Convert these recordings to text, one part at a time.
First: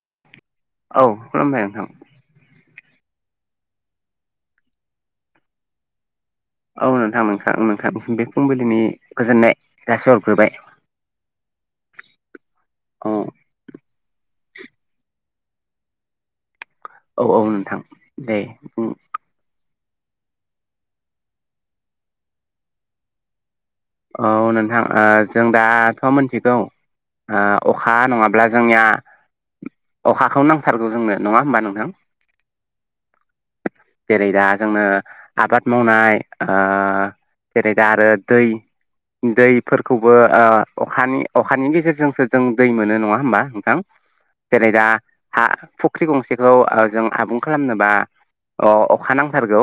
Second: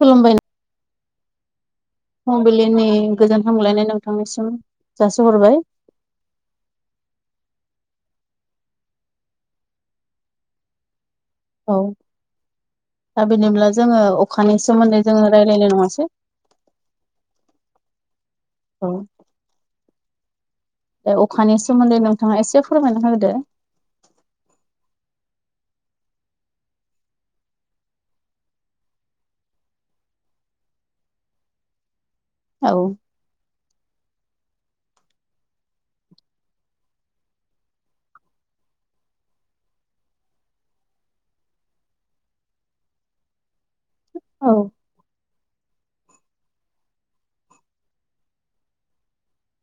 खुलुमबाय नो औ खुलुमबाय नोंथां। फुंबिलिनि गोजोन हामलायनाय नोंथांनिसिम जासिहरबाय। औ नोंथां नोंथां नोंथांसिम बे फुंबिलिनि गोजोननाय जासिहरग्रोबाय। औ औ दा बेनोब्ला जोङो अ अखानि सोमोन्दै जोङो रायज्लायनाय नङासै? औ औ नोंथां दे उम। दे अखानि सोमोन्दै नोंथाङा एसे फोरमायना होदो। औ नोंथां ओ जों दाथ' मिथिगौ ओ अखा नङाब्ला जोंनिया अखाखौनो नांथारगौ जोंनो, नङा होमबा नोंथां? औ। जेरै दा जोंनो आबाद मावनाय ओ जेरै दा आरो दैै दैफोरखौबो ओ अखानि अखानि गेजेरजोंसो जों दै मोनो, नङा होमबा नोंथां? औ जेरै दा हा फुख्रि गंसेखौ जों आबुं खालामनोबा अ-अखा नांथारगौ।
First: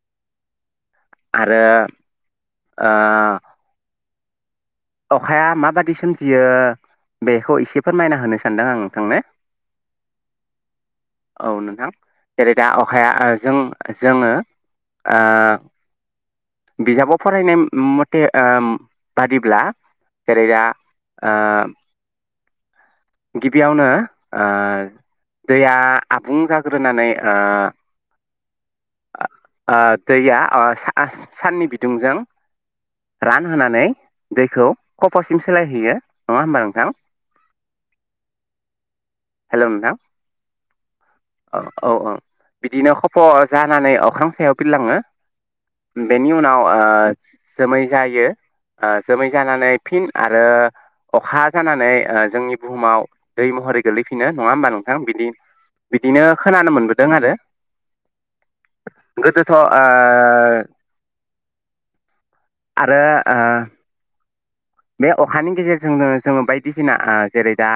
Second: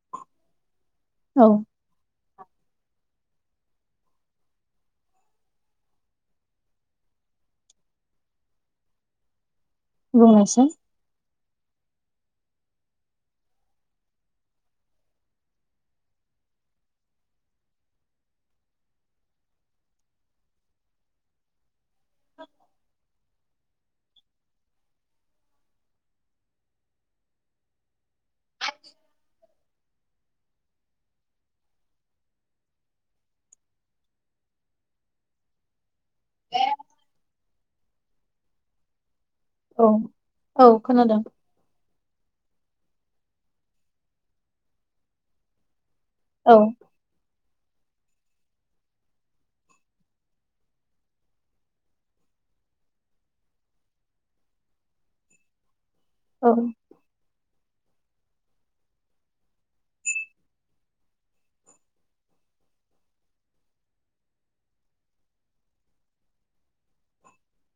[inaudible] आरो ओ अखाया माबादि सोमजियो बेखौ एसे फोरमायना होनो सानदों आं नोंथांनो बुंनाइसाय औ नोंथां जेरै दा अखाया जों जोङो, ओ बिजाबाव फरायनाय मथे ओ बादिब्ला, जेरैदा ओ गिबियावनो ओ दैया आबुं जाग्रोनानै ओ ओ दैया साननि बिदुंजों, रानहोनानै दैखौ खफ'सिम सोलायहैयो नङा होमबा नोंथां [inaudible] हेल' नोंथां औ औ खोनादों औ औ औ बिदिनो खफ' जानानै अख्रां सायाव बिरलाङो बेनि औ उनाव ओ जोमै जायो जोमै जानानै फिन आरो अखा जानानै जोंनि बुहुमाव दै महरै गोलैफिनो नङा होमबा नोंथां बिदि बिदिनो औ खोनानो मोनबोदों आरो गोदोथ' ओ आरो ओ बे अखानि गेजेरजोंनो जोङो बायदिसिना जेरै दा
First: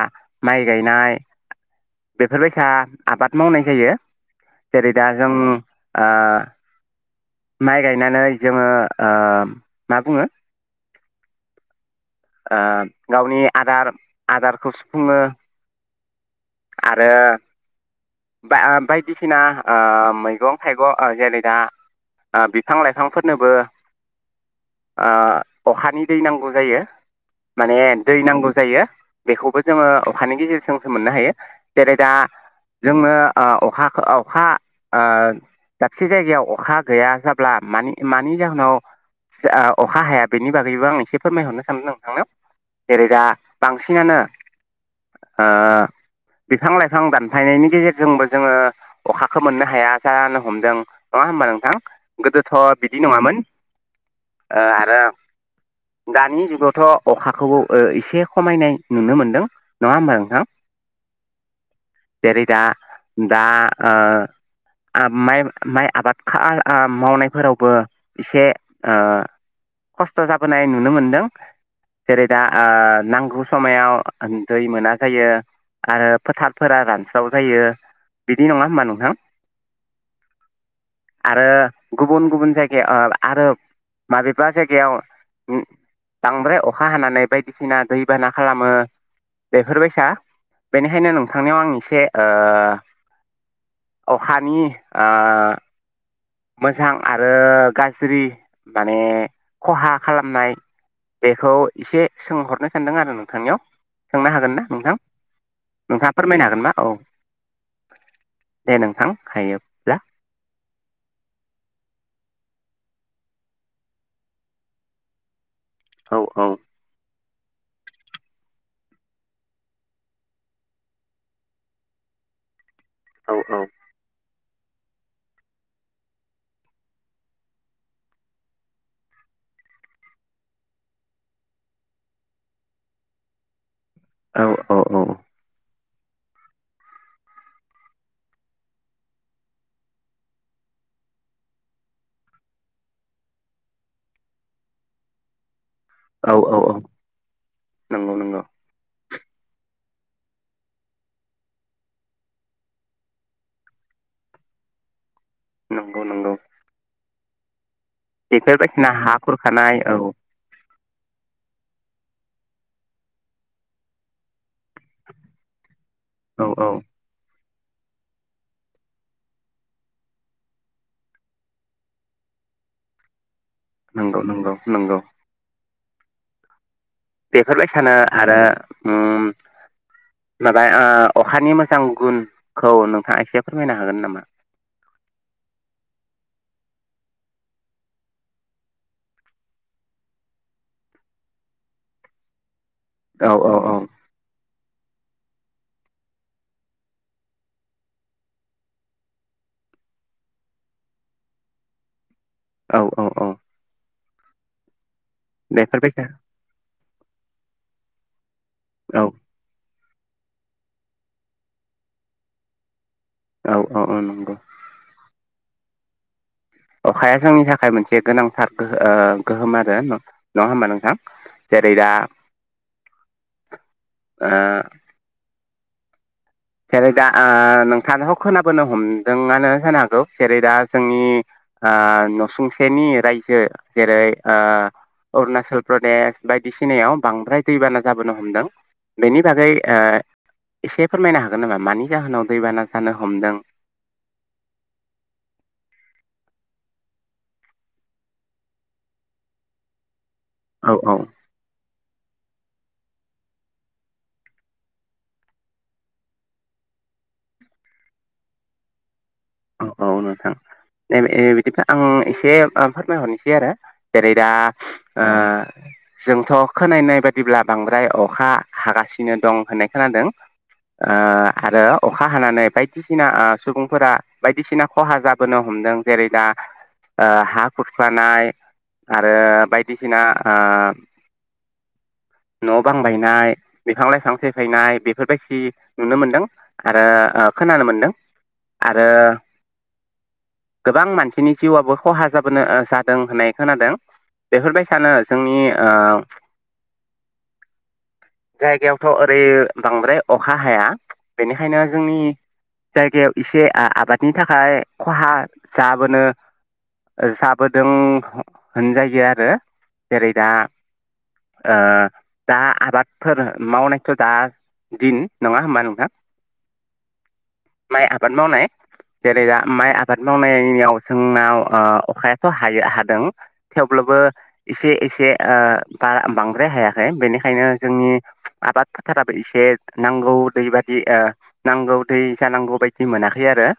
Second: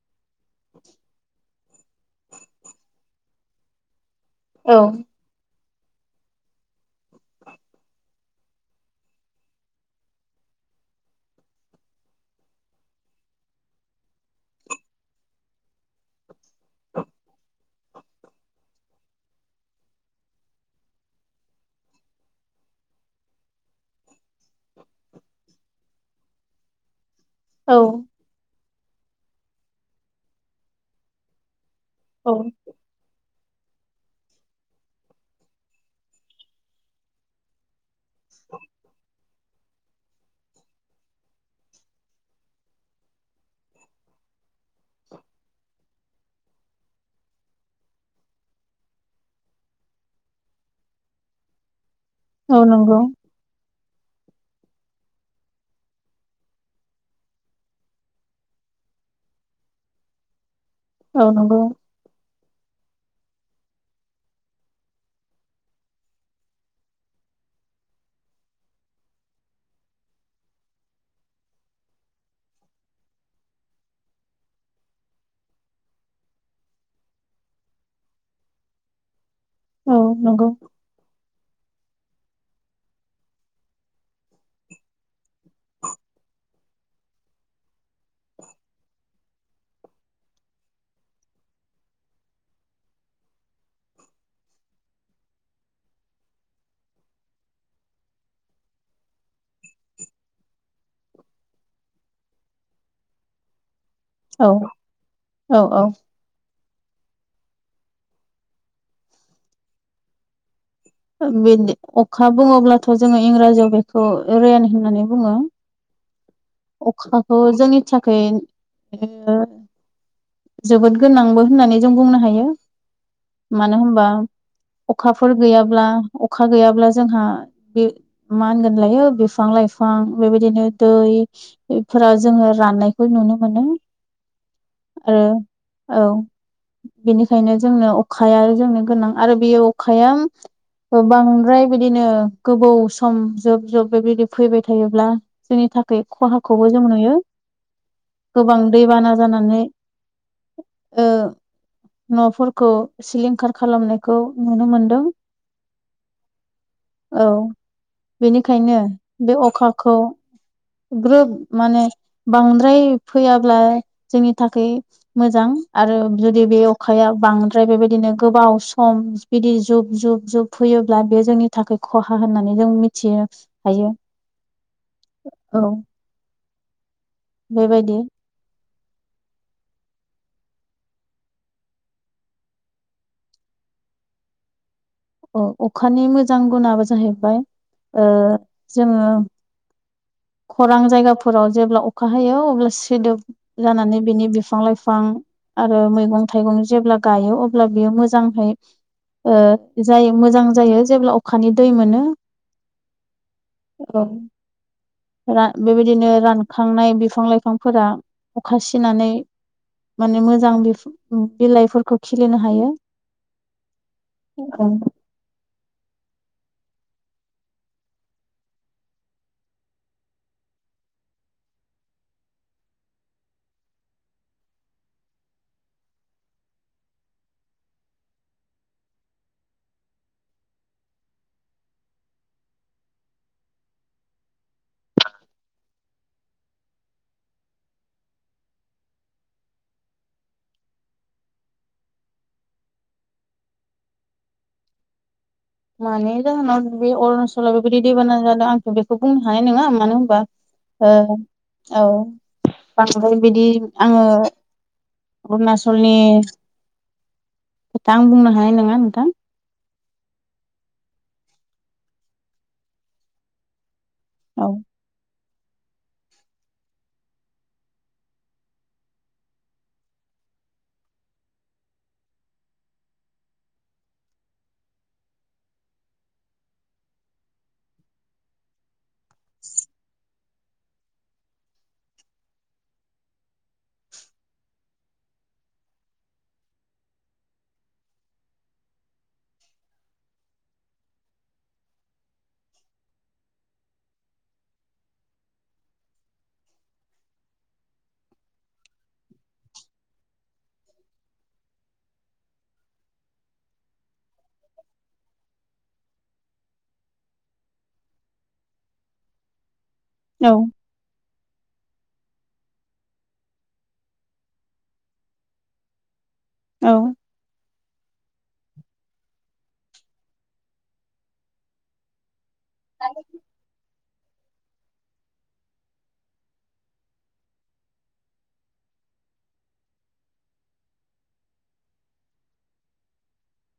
माइ गायनाय, बेफोरबायसा आबाद मावनाय जायो औ जेरै दा जों, ओ माइ गायनानै जोङो ओ मा बुङो, ओ गावनि आदार आदारखौ सुफुङो आरो बायदिसिना मैगं थाइगं जेरै दा बिफां लाइफांफोरनोबो, ओ अखानि दै नांगौ जायो। औ माने दै नांगौ जायो बेखौबो जोङो अखानि गेजेरजोंसो मोननो हायो। जेरै दा औ जोंनो ओ अखा दाबसे जायगायाव अखा गैया जाब्ला माने मानि जाहोनाव अखा हाया बेनि बागैबो आं एसे फोरमायहरनो सानदों नोंथांनाव, जेरै दा बांसिनानो, ओ बिफां लाइफां दानफायनायनि, गेजेरजोंबो जोङो अखाखौ मोननो हाया जानो हमदों नङा होमबा नोंथां, गोदोथ' औ नंगौ बिदि नङामोन आरो दानि जुगावथ' अखाखौबो एसे खमायनाय नुनो मोनदों नङा होमबा नोंथां, औ नंगौ जेरै दा दा ओ माइ माइ आबाद मावनायफोरावबो एसे ओ खस्थ' जाबोनाय नुनो मोनदों जेरै दा ओ नांगौ समायाव दै मोना जायो। आरो फोथारफोरा रानस्राव जायो बिदि नङा होमबा नोंथां, औ नंगौ, आरो गुबुन गुबुन जायगायाव ओ आरो माबेबा जायगायाव, बांद्राय अखा हानानै बायदिसिना दैबाना खालामो बेफोरबायसा बेनिखायनो नोंथांनि आव आं एसे ओ, अखानि ओ मोजां आरो गाज्रि माने खहा खालामनाय, बेखौ एसे सोंहरनो सानदों आरो नोंथांनियाव सोंनो औ हागोन ना? नोंथां औ औ नोंथाङा फोरमायनो हागोनना औ दे नोंथां हायोब्ला, ओ बिदि अखा बुङोब्लाथ' जोङो इंराजियाव बेखौ रेन होननानै बुङो, औ औ अखाखौ जोंनि थाखाय जोबोद गोनांबो होननानै जों बुंनो हायो औ औ मानो होनबा अखाफोर गैयाब्ला अखा गैयाब्ला जोंहा बे मा होनगोन लायो बिफां लाय बिफां लाइफां बेबायदिनो दै दैफोरा जोङो राननायखौ नुनो मोनो औ औ औ आरो औ बेनिखायनो जोंनो अखाया जोंनो गोनां आरो बेयो अखाया बांद्राय बिदिनो गोबाव सम जोब जोब बेबायदि फैबाय थायोब्ला जोंनि थाखाय बे औ औ खहाखौबो औ जों नुयो नंगौ नंगौ गोबां दैबाना जानानै [inaudible] न'फोरखौ सिलिंखार खालामनायखौ नुनो मोनदों नंगौ नंगौ औ बेनिखायनो बेफोरबायदिना हा बे खुरखानाय औ अखाखौ ग्रोब माने बांद्राय फैयाब्ला जोंनि थाखाय मोजां आरो जुदि औ बे औ अखाया बांद्र ओमफ्राय बेबायदिनो गोबाव सम बिदि जुब जुब जुब फैयोब्ला बे जोंनि थाखाय खहा होननानै जों मिथियो हायो नंगौ नंगौ नंगौ औ बेफोरलाय सानो बेबायदि आरो उम [inaudible] माबा अखानि मोजां गुनखौ नोंथाङा एसे फोरमायनो हागोन नामा [inaudible] अखानि मोजां गुनाबो जाहैबाय जोङो खरां जायगाफोराव जेब्ला अखा हायो अब्ला औ औ सोदोब औ जानानै बिनि बिफां लाइफां बिफां आरो मैगं थाइगं जेब्ला गायो अब्ला बियो मोजांहै जाय मोजां जायो जेब्ला अखानि दै मोनो औ औ औ औ बेफोरबायसा बेबायदिनो रानखांनाय बिफां लाइफांफोरा अखा औ सिनानै माने मोजां बिलाइफोरखौ खिलिनो हायो औ औ नंगौ अखाया जोंनि थाखाय मोनसे गोनांथारो गोहोम आरो नङा होमबा नोंथां जेरैदा [inaudible] ओ जेरै दा नोंथांखौ खोनाबोनो हमदोङानो जानो हागौ जेरै दा जोंनि नसुंसेनि रायजो जेरै अरुणाचल प्रदेश बायदिसिनायाव बांद्राय दैबाना जाबोनो हमदों बेनि बागै एसे फोरमायनो हागोन हागोन नामा मानि जाहोनाव दैबाना जानो हमदों मानि जाहोनाव बे अरुणाचलाव बेबायदि दैबाना जादों आंथ' बेखौ बुंनो हानाय नङा मानो होनबा औ औ औ बांद्राय बिदि आङो अरुणचलनि खथ आं बुंनो हानाय नङा नोंथां औ औ नोंथां द बिदिब्ला आं एसे फोरमायहरनोसै आरो जेरै दा औ आ [inaudible] जोंथ' खोनानाय बायिब्ला बांद्राय अखा हागासिनो दं होननाय खोनादों आरो अखा हानानै बायदिसिना सुबुंफोरा बायदिसिना खहा जाबोनो हमदों जेरै दा हा खुरखानाय आरो बायदिसिना [inaudible] न' बां बायनाय बिफां लाइफां सेफायनाय बेफोरबायदि नुनो मोनदों आरो खोनानो मोनदों [inaudible] दा गोबां मानसिनि जिउआबो खहा जाबोनो जादों होननाय खोनादों बेफोरबाय सानो जोंनि [inaudible] जायगायावथ' ओरै बांद्राय अखा हाया बेनिखायनो जोंनि जायगायाव एसे आबादनि थाखाय खहा जाबोनो जाबोदों ह-होनजायो आरो जेरै औ दा दा आबादफोर मावनायथ' दा दिन नङा होमबा नोंथां। औ माइ आबाद मावनाय जेरै दा माइ आबाद मावनायाव जोंनाव अखाया थ हायो हादों थेव ब्लाबो एसे एसे बांद्राय हायाखै बेनिखायनो जोंनि आबाद फोथाराबो एसे नांगौ दै बादि नांगौ दै जानांगौ बायदि मोनाखै खै आरो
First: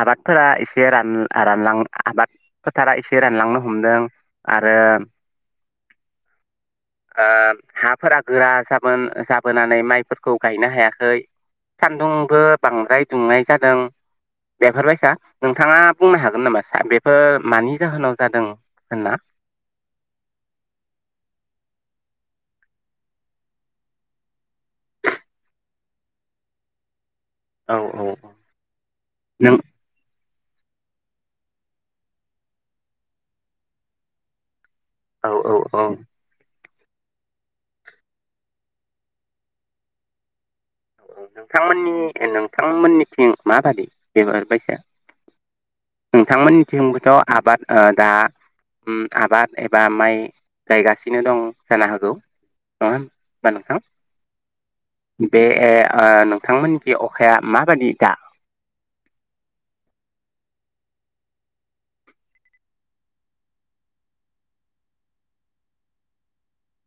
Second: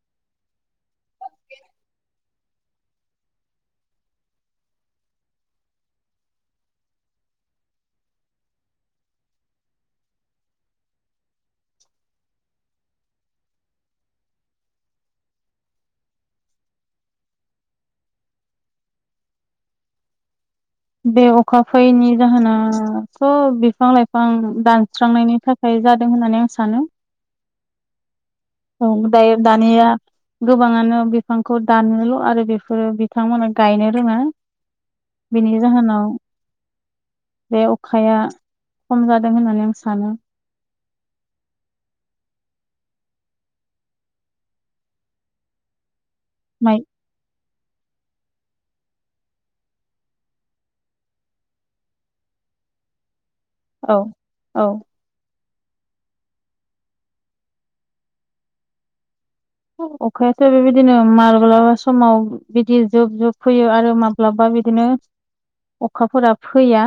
आबादफोरा एसे रान रानलां आबाद फोथारा एसे रानलांनो हमदों। आरो हाफोरा गोरा जाबोन-जाबोनानै माइफोरखौ गायनो हायाखै। सान्दुंबो बांद्राय दुंनाय जादों। बेफोरबायसा नोंथाङा बुंनो हागोन नामा स बेफोर मानि जाहोनाव जादों होनना? [inaudible] बे अखा फैयैनि जाहोनाथ' बिफां लाइफां दानस्रांनायनि थाखाय जादों होननानै आं सानो। औ औ औ औ दायो दानिया गोबाङानो बिफांखौ दानोल' आरो बेफोरो बिथांमोना गायनो रोङा औ औ बेनि औ जाहोनाव बे अखाया खम जादों होननानै आं सानो। औ नोंथांमोननि नोंथांमोननिथिं माबादि बेबो बायसा [inaudible] माइ नोंथांमोननिथिंबोथ' आबाद दा उम आबाद एबा माइ गायगासिनो दं जानो हागौ। नङा नोंथां औ औ बे ओ आ नोंथांमोननिखि अखाया माबादि दा? अखायाथ बेबायदिनो माब्लाबा समाव बिदि जुब जुब फैयो आरो माब्लाबा बिदिनो अखाफोरा फैया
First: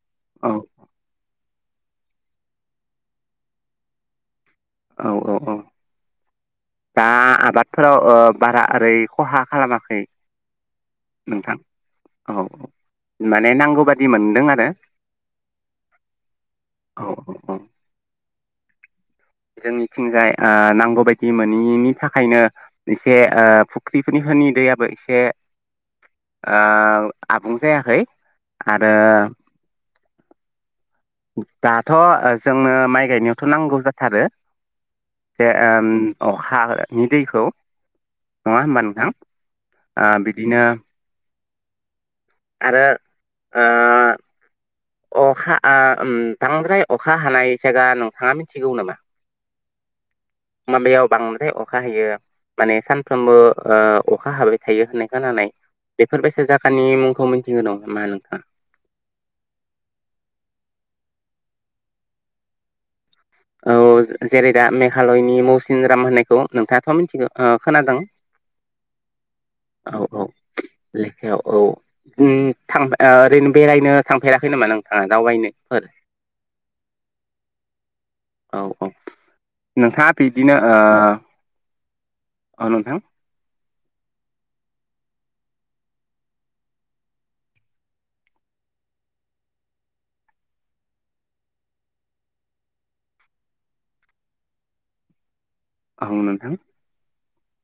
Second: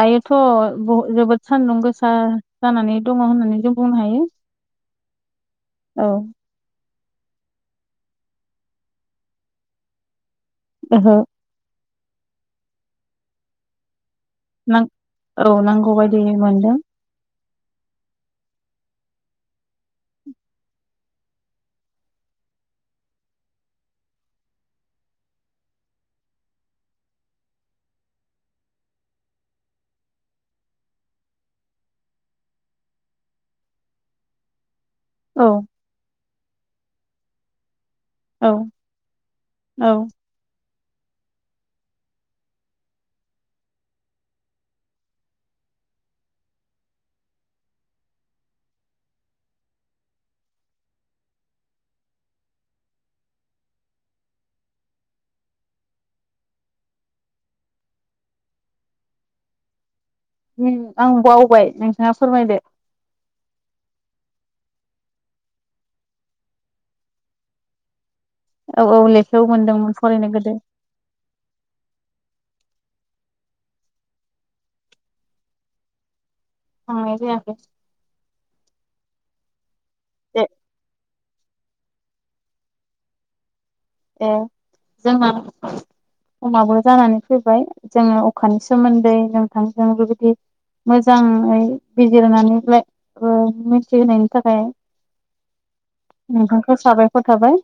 दायोथ' औ ब जोबोद सान्दुं गोसा जानानै दङ होननानै जों बुंनो हायो। औ औ औ औ दा आबादफोराव बारा ओरै खहा खालामाखै ओहो नोंथां औ औ माने नांगौबाद दि मोन्दों आरो नां औ नांगौ बायदि मोनदों औ औ जोंनिथिंजाय नांगौ बायदि मोनैनि थाखायनो एसे फुख्रिफोरनि फोरनि दैयाबो एसे आबुं जायाखै आरो दाथ' जोंनो माइ गायनायावथ' नांगौ जाथारो औ जे ओम अखानि दैखौ नङा औ होमबा नोंथां औ ओ बिदिनो आरो ओ अखा आ ओम बांद्राय अखा हानाय जायगा नोंथाङा मिथिगौ नामा माबायाव बांद्राय अखा हायो माने सानफ्रोमबो ओ अखा हाबाय थायो होननाय खोनानाय बेफोरबायसा जाखानि मुंखौ मिथिगौ दं नामा नोंथाङा? मुं आं बावबाय नोंथाङा फोरमायदो औ जेरै दा मेघालयनि मौसिन राम होननायखौ नोंथाङाथ' मिथिगौ ओ खोनादों औ औ ले औ औ लेखायाव औ ओम थां ओरैनो बेरायनो थांफेराखै नामा नोंथाङा दावबायनोफोर थांनाय जायाखै औ औ नोंथाङा ए बिदिनो ओ औ नोंथां ए जोंना समाबो जानानै फैबाय जोङो अखानि सोमोन्दै जों थोंजों बेबायदि मोजाङै बिजिरनानै ओ मिथिहोनायनि थाखाय औ नोंथां नोंथांखौ साबायखर थाबाय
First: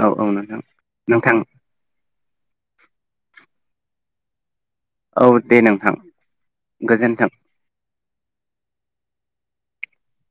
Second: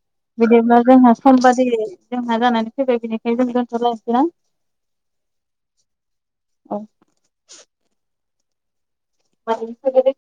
औ औ नोंथां बिदिब्ला जोंहा नोंथां सम बादियै जोंहा जानानै फैबाय बेनिखायनो जों दोन्थलायसै ना औ दे नोंथां गोजोन्थों [unintelligible]